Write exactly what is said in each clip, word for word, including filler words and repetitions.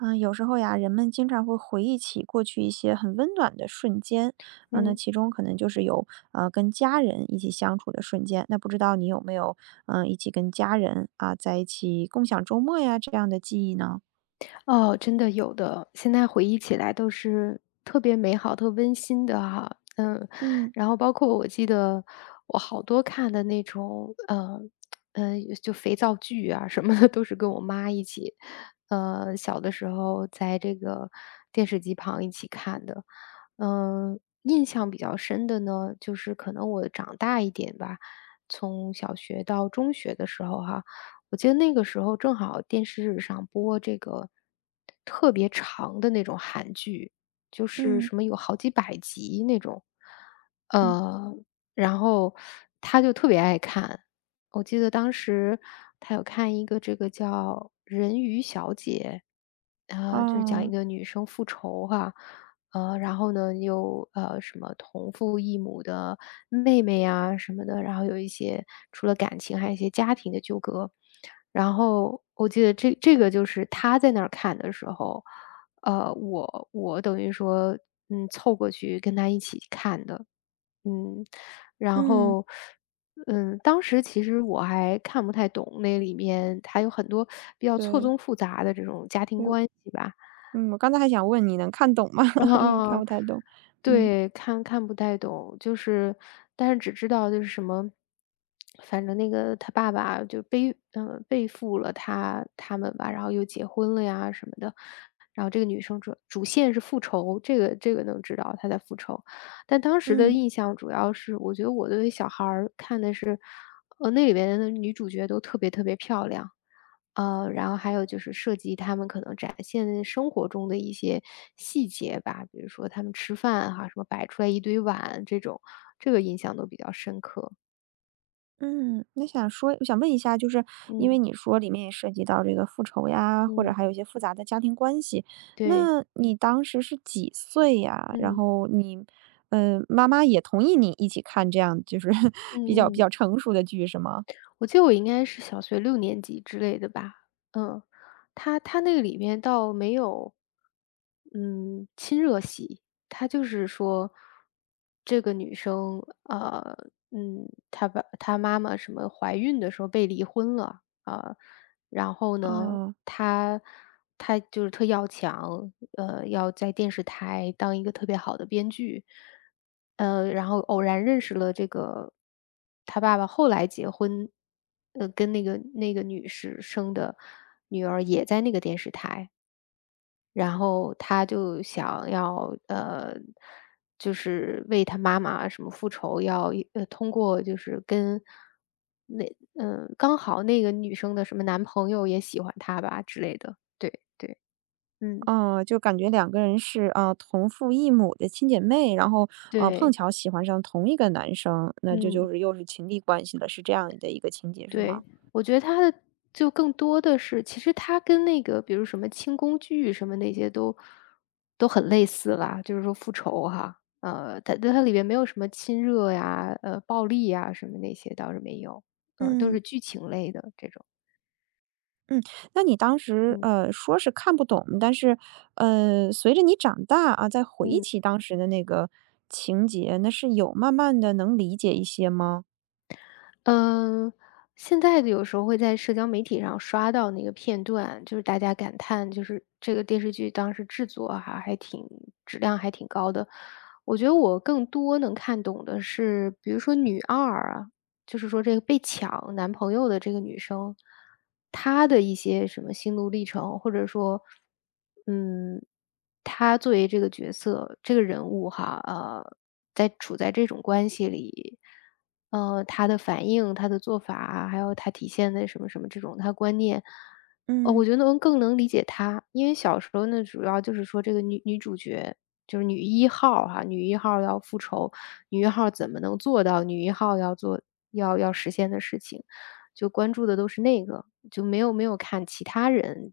嗯，有时候呀，人们经常会回忆起过去一些很温暖的瞬间，啊，那嗯，其中可能就是有呃跟家人一起相处的瞬间。那不知道你有没有嗯、呃一起跟家人啊在一起共享周末呀这样的记忆呢？哦，真的有的，现在回忆起来都是特别美好、特温馨的哈。嗯，嗯。然后包括我记得我好多看的那种，呃，呃，就肥皂剧啊什么的，都是跟我妈一起，呃，小的时候在这个电视机旁一起看的。嗯，印象比较深的呢，就是可能我长大一点吧，从小学到中学的时候哈，我记得那个时候正好电视上播这个特别长的那种韩剧，就是嗯。什么有好几百集那种，嗯。呃，然后他就特别爱看。我记得当时他有看一个这个叫《人鱼小姐》，然后就是讲哦。一个女生复仇哈、呃，然后呢，又呃什么同父异母的妹妹呀什么的，然后有一些除了感情，还有一些家庭的纠葛。然后我记得这这个就是他在那儿看的时候，呃，我我等于说，嗯，凑过去跟他一起看的，嗯，然嗯，后，嗯，当时其实我还看不太懂那里面，它有很多比较错对综复杂的这种家庭对，关系吧。嗯，我刚才还想问你能看懂吗？嗯 因为嗯，看不嗯太懂。嗯。对，看看不太懂，就是，但是只知道就是什么，反正那个他爸爸就背，呃，背负了他他们吧，然后又结婚了呀什么的，然后这个女生主主线是复仇，这个这个能知道她在复仇。但当时的嗯。印象主要是，我觉得我对小孩儿看的是，呃，那里边的女主角都特别特别漂亮，呃，然后还有就是涉及他们可能展现生活中的一些细节吧，比如说他们吃饭哈、什么摆出来一堆碗这种，这个印象都比较深刻。嗯，那想说我想问一下，就是因为嗯你说里面也涉及到这个复仇呀，或者嗯，还有一些复杂的家庭关系，对，那你当时是几岁呀？然嗯后你，嗯、妈妈也同意你一起看这样就是 嗯比较比嗯。较成熟的剧是吗？我记得我应该是小学六年级之类的吧。嗯，他他那个里面倒没有嗯，亲热戏，他就是说这个女生，呃，嗯，她爸她妈妈什么怀孕的时候被离婚了，啊、然后呢，哦。他他就是特要强，呃，要在电视台当一个特别好的编剧，呃，然后偶然认识了这个他爸爸后来结婚，呃，跟那个那个女士生的女儿也在那个电视台。然后他就想要，呃，就是为他妈妈什么复仇，要呃，通过就是跟那嗯，呃刚好那个女生的什么男朋友也喜欢他吧之类的。对对，嗯，哦，就感觉两个人是啊、呃同父异母的亲姐妹，然后呃碰对，巧喜欢上同一个男生，那就就嗯。是又是情敌关系了，是这样的一个情节是吗？对，我觉得它的就更多的是，其实它跟那个比如什么清宫剧什么那些都都很类似啦，就是说复仇哈，呃，它它里面没有什么亲热呀、呃，暴力呀什么那些倒是没有，呃，都嗯。是剧情类的这种。嗯，那你当时，嗯。呃，说是看不懂，但是，呃，随着你长大啊，再回忆嗯。起当时的那个情节，那是有慢慢的能理解一些吗？嗯，现在的有时候会在社交媒体上刷到那个片段，就是大家感叹，就是这个电视剧当时制作还还挺，质量还挺高的。我觉得我更多能看懂的是，比如说女二啊，就是说这个被抢男朋友的这个女生，她的一些什么心路历程，或者说，嗯，她作为这个角色、这个人物哈，呃，在处在这种关系里，呃，她的反应、她的做法，还有她体现的什么什么这种她观念，呃，嗯。我觉得能更能理解她。因为小时候呢，主要就是说这个女女主角，就是女一号哈，女一号要复仇，女一号怎么能做到女一号要做要要实现的事情，就关注的都是那个，就没有没有看其他人，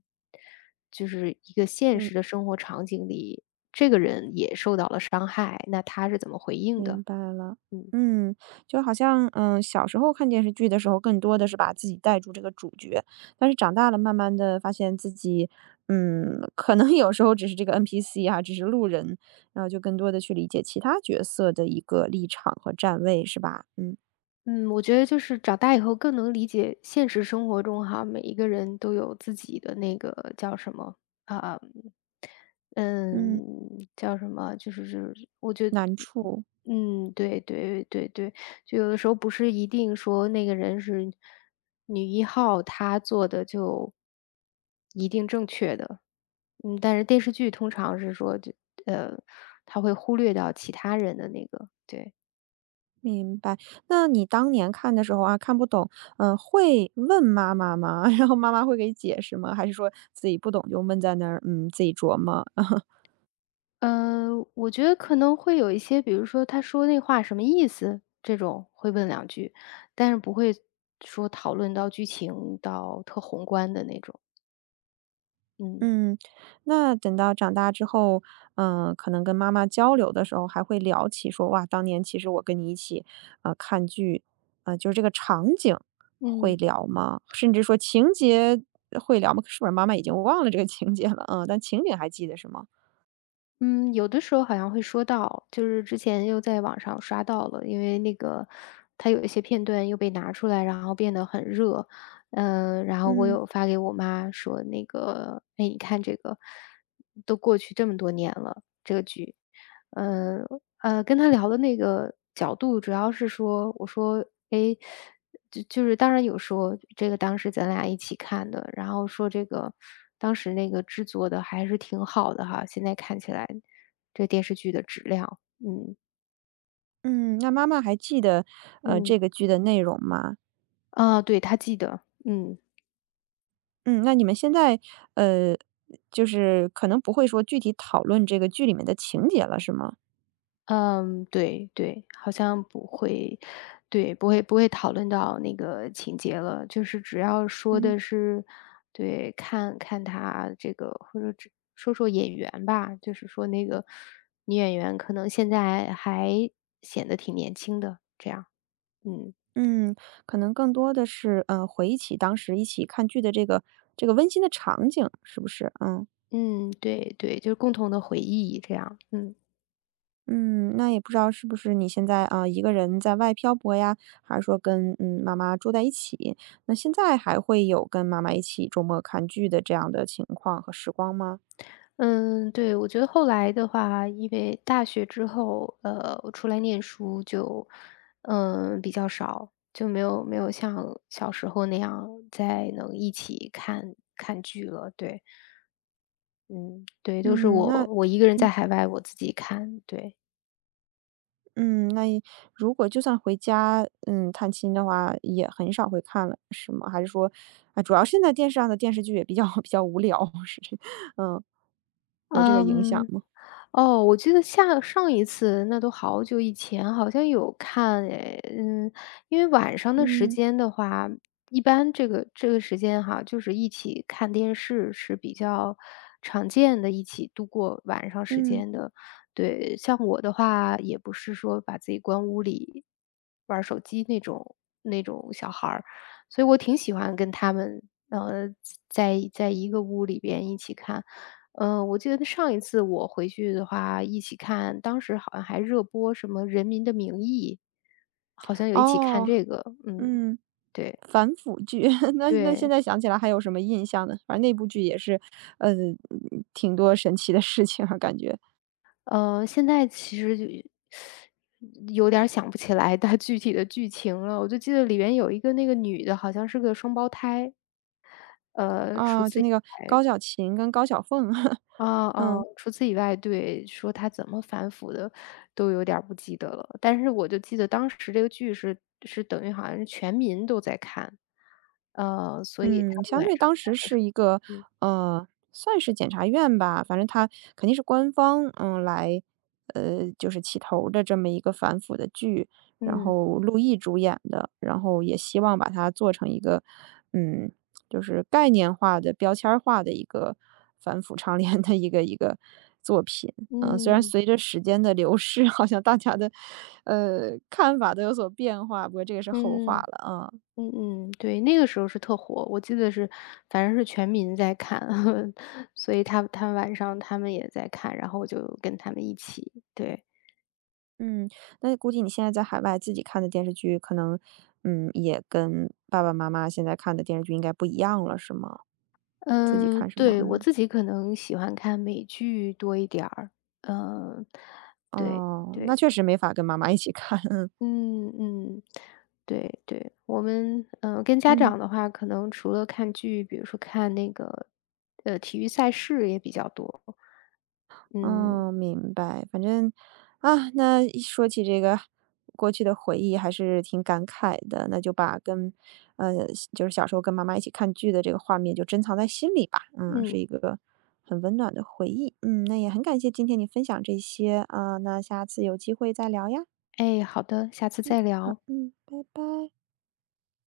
就是一个现嗯。实的生活场景里，这个人也受到了伤害，那他是怎么回应明的？白了。嗯。嗯，就好像，嗯，呃小时候看电视剧的时候，更多的是把自己带入这个主角，但是长大了，慢慢的发现自己，嗯，可能有时候只是这个 N P C 啊，只是路人，然后就更多的去理解其他角色的一个立场和站位，是吧？嗯。嗯，我觉得就是长大以后更能理解现实生活中哈，每一个人都有自己的那个叫什么啊、呃嗯。嗯，叫什么？就是就是我觉得难处。嗯，对对对对，就有的时候不是一定说那个人是女一号，她做的就一定正确的。嗯，但是电视剧通常是说就呃，他会忽略掉其他人的那个，对。明白。那你当年看的时候啊，看不懂，嗯、会问妈妈吗？然后妈妈会给解释吗？还是说自己不懂就闷在那儿，嗯，自己琢磨？呃，我觉得可能会有一些，比如说他说那话什么意思，这种会问两句，但是不会说讨论到剧情到特宏观的那种。嗯嗯，那等到长大之后，嗯、可能跟妈妈交流的时候，还会聊起说，哇，当年其实我跟你一起，呃，看剧，啊，就是这个场景会嗯聊吗？甚至说情节会聊吗？是不是妈妈已经忘了这个情节了？嗯，但情景还记得是吗？嗯，有的时候好像会说到，就是之前又在网上刷到了，因为那个他有一些片段又被拿出来，然后变得很热。嗯、然后我嗯。有发给我妈说那个，哎，你看这个都过去这么多年了，这个剧。嗯呃，跟他聊的那个角度主要是说，我说，诶，就就是当然有说这个当时咱俩一起看的，然后说这个当时那个制作的还是挺好的哈，现在看起来这电视剧的质量。嗯。嗯。那妈妈还记得，呃，嗯。这个剧的内容吗？啊，对，他记得，嗯。嗯，那你们现在，呃，就是可能不会说具体讨论这个剧里面的情节了，是吗？嗯，对对，好像不会，对，不会不会讨论到那个情节了，就是只要说嗯。的是，对，看看他这个，或者只说说演员吧，就是说那个女演员可能现在还显得挺年轻的，这样，嗯嗯，可能更多的是，嗯回忆起当时一起看剧的这个这个温馨的场景，是不是？嗯。嗯，对对，就是共同的回忆这样，嗯。嗯，那也不知道是不是你现在啊，呃一个人在外漂泊呀，还是说跟嗯妈妈住在一起？那现在还会有跟妈妈一起周末看剧的这样的情况和时光吗？嗯，对，我觉得后来的话，因为大学之后，呃，我出来念书就，嗯，比较少，就没有没有像小时候那样再能一起看看剧了。对，嗯，对，都是嗯，我那。我一个人在嗯。海外我自己看，对。嗯，那一如果就算回家，嗯，探亲的话，也很少会看了，是吗？还是说，啊，主要现在电视上的电视剧也比较 比较无聊，是这，嗯，有这个影响嗯，吗？哦，我记得下上一次那都好久以前，好像有看哎，嗯，因为晚上的时嗯。间的话，一般这个这个时间哈，就是一起看电视是比较常见的，一起度过晚上时嗯。间的。对，像我的话，也不是说把自己关屋里玩儿手机那种那种小孩儿，所以我挺喜欢跟他们呃在在一个屋里边一起看。嗯，我记得上一次我回去的话一起看，当时好像还热播什么《人民的名义》，好像有一起看哦。这个，嗯，嗯。对反腐剧，那那现对。在想起来还有什么印象呢？反正那部剧也是，呃，嗯挺多神奇的事情啊，感觉呃，现在其实就有点儿想不起来它具体的剧情了，我就记得里面有一个那个女的好像是个双胞胎，呃，除啊，就此那个高小琴跟高小凤，哦哦，嗯。除此以外，对，说他怎么反腐的，都有点儿不记得了。但是我就记得当时这个剧是是等于好像是全民都在看，呃，所以嗯，他们相晚对上当时看的时是一个，候，嗯呃，算是检察院吧，反正他肯定是官方，嗯，来，呃，就是起头的这么一个反腐的剧，然嗯后陆毅主演的，然后也希望把它做成一个，嗯，就是概念化的、标签儿化的一个反腐倡廉的一个一个作品。嗯，虽然嗯随着时间的流逝，好像大家的，呃，看法都有所变化，不过这个是后话嗯了，啊。嗯嗯，对，那个时候是特火，我记得是反正是全民在看，所以他他晚上他们也在看，然后我就跟他们一起，对。嗯，那估计你现在在海外自己看的电视剧，可能，嗯，也跟爸爸妈妈现在看的电视剧应该不一样了，是吗？自己嗯，看什么？对，我嗯。自己可能喜欢看美剧多一点儿，嗯，对哦，那对，确实没法跟妈妈一起看，嗯。嗯嗯，对对，我们嗯呃跟家嗯。长的话，可能除了看剧，比如说看那个呃体育赛事也比较多，嗯哦，明白。反正，啊，那一说起这个过去的回忆，还是挺感慨的。那就把跟，呃，就是小时候跟妈妈一起看剧的这个画面，就珍藏在心里吧。嗯，嗯，是一个很温暖的回忆。嗯，那也很感谢今天你分享这些啊，那下次有机会再聊呀。哎，好的，下次嗯，再好，聊。嗯，拜拜。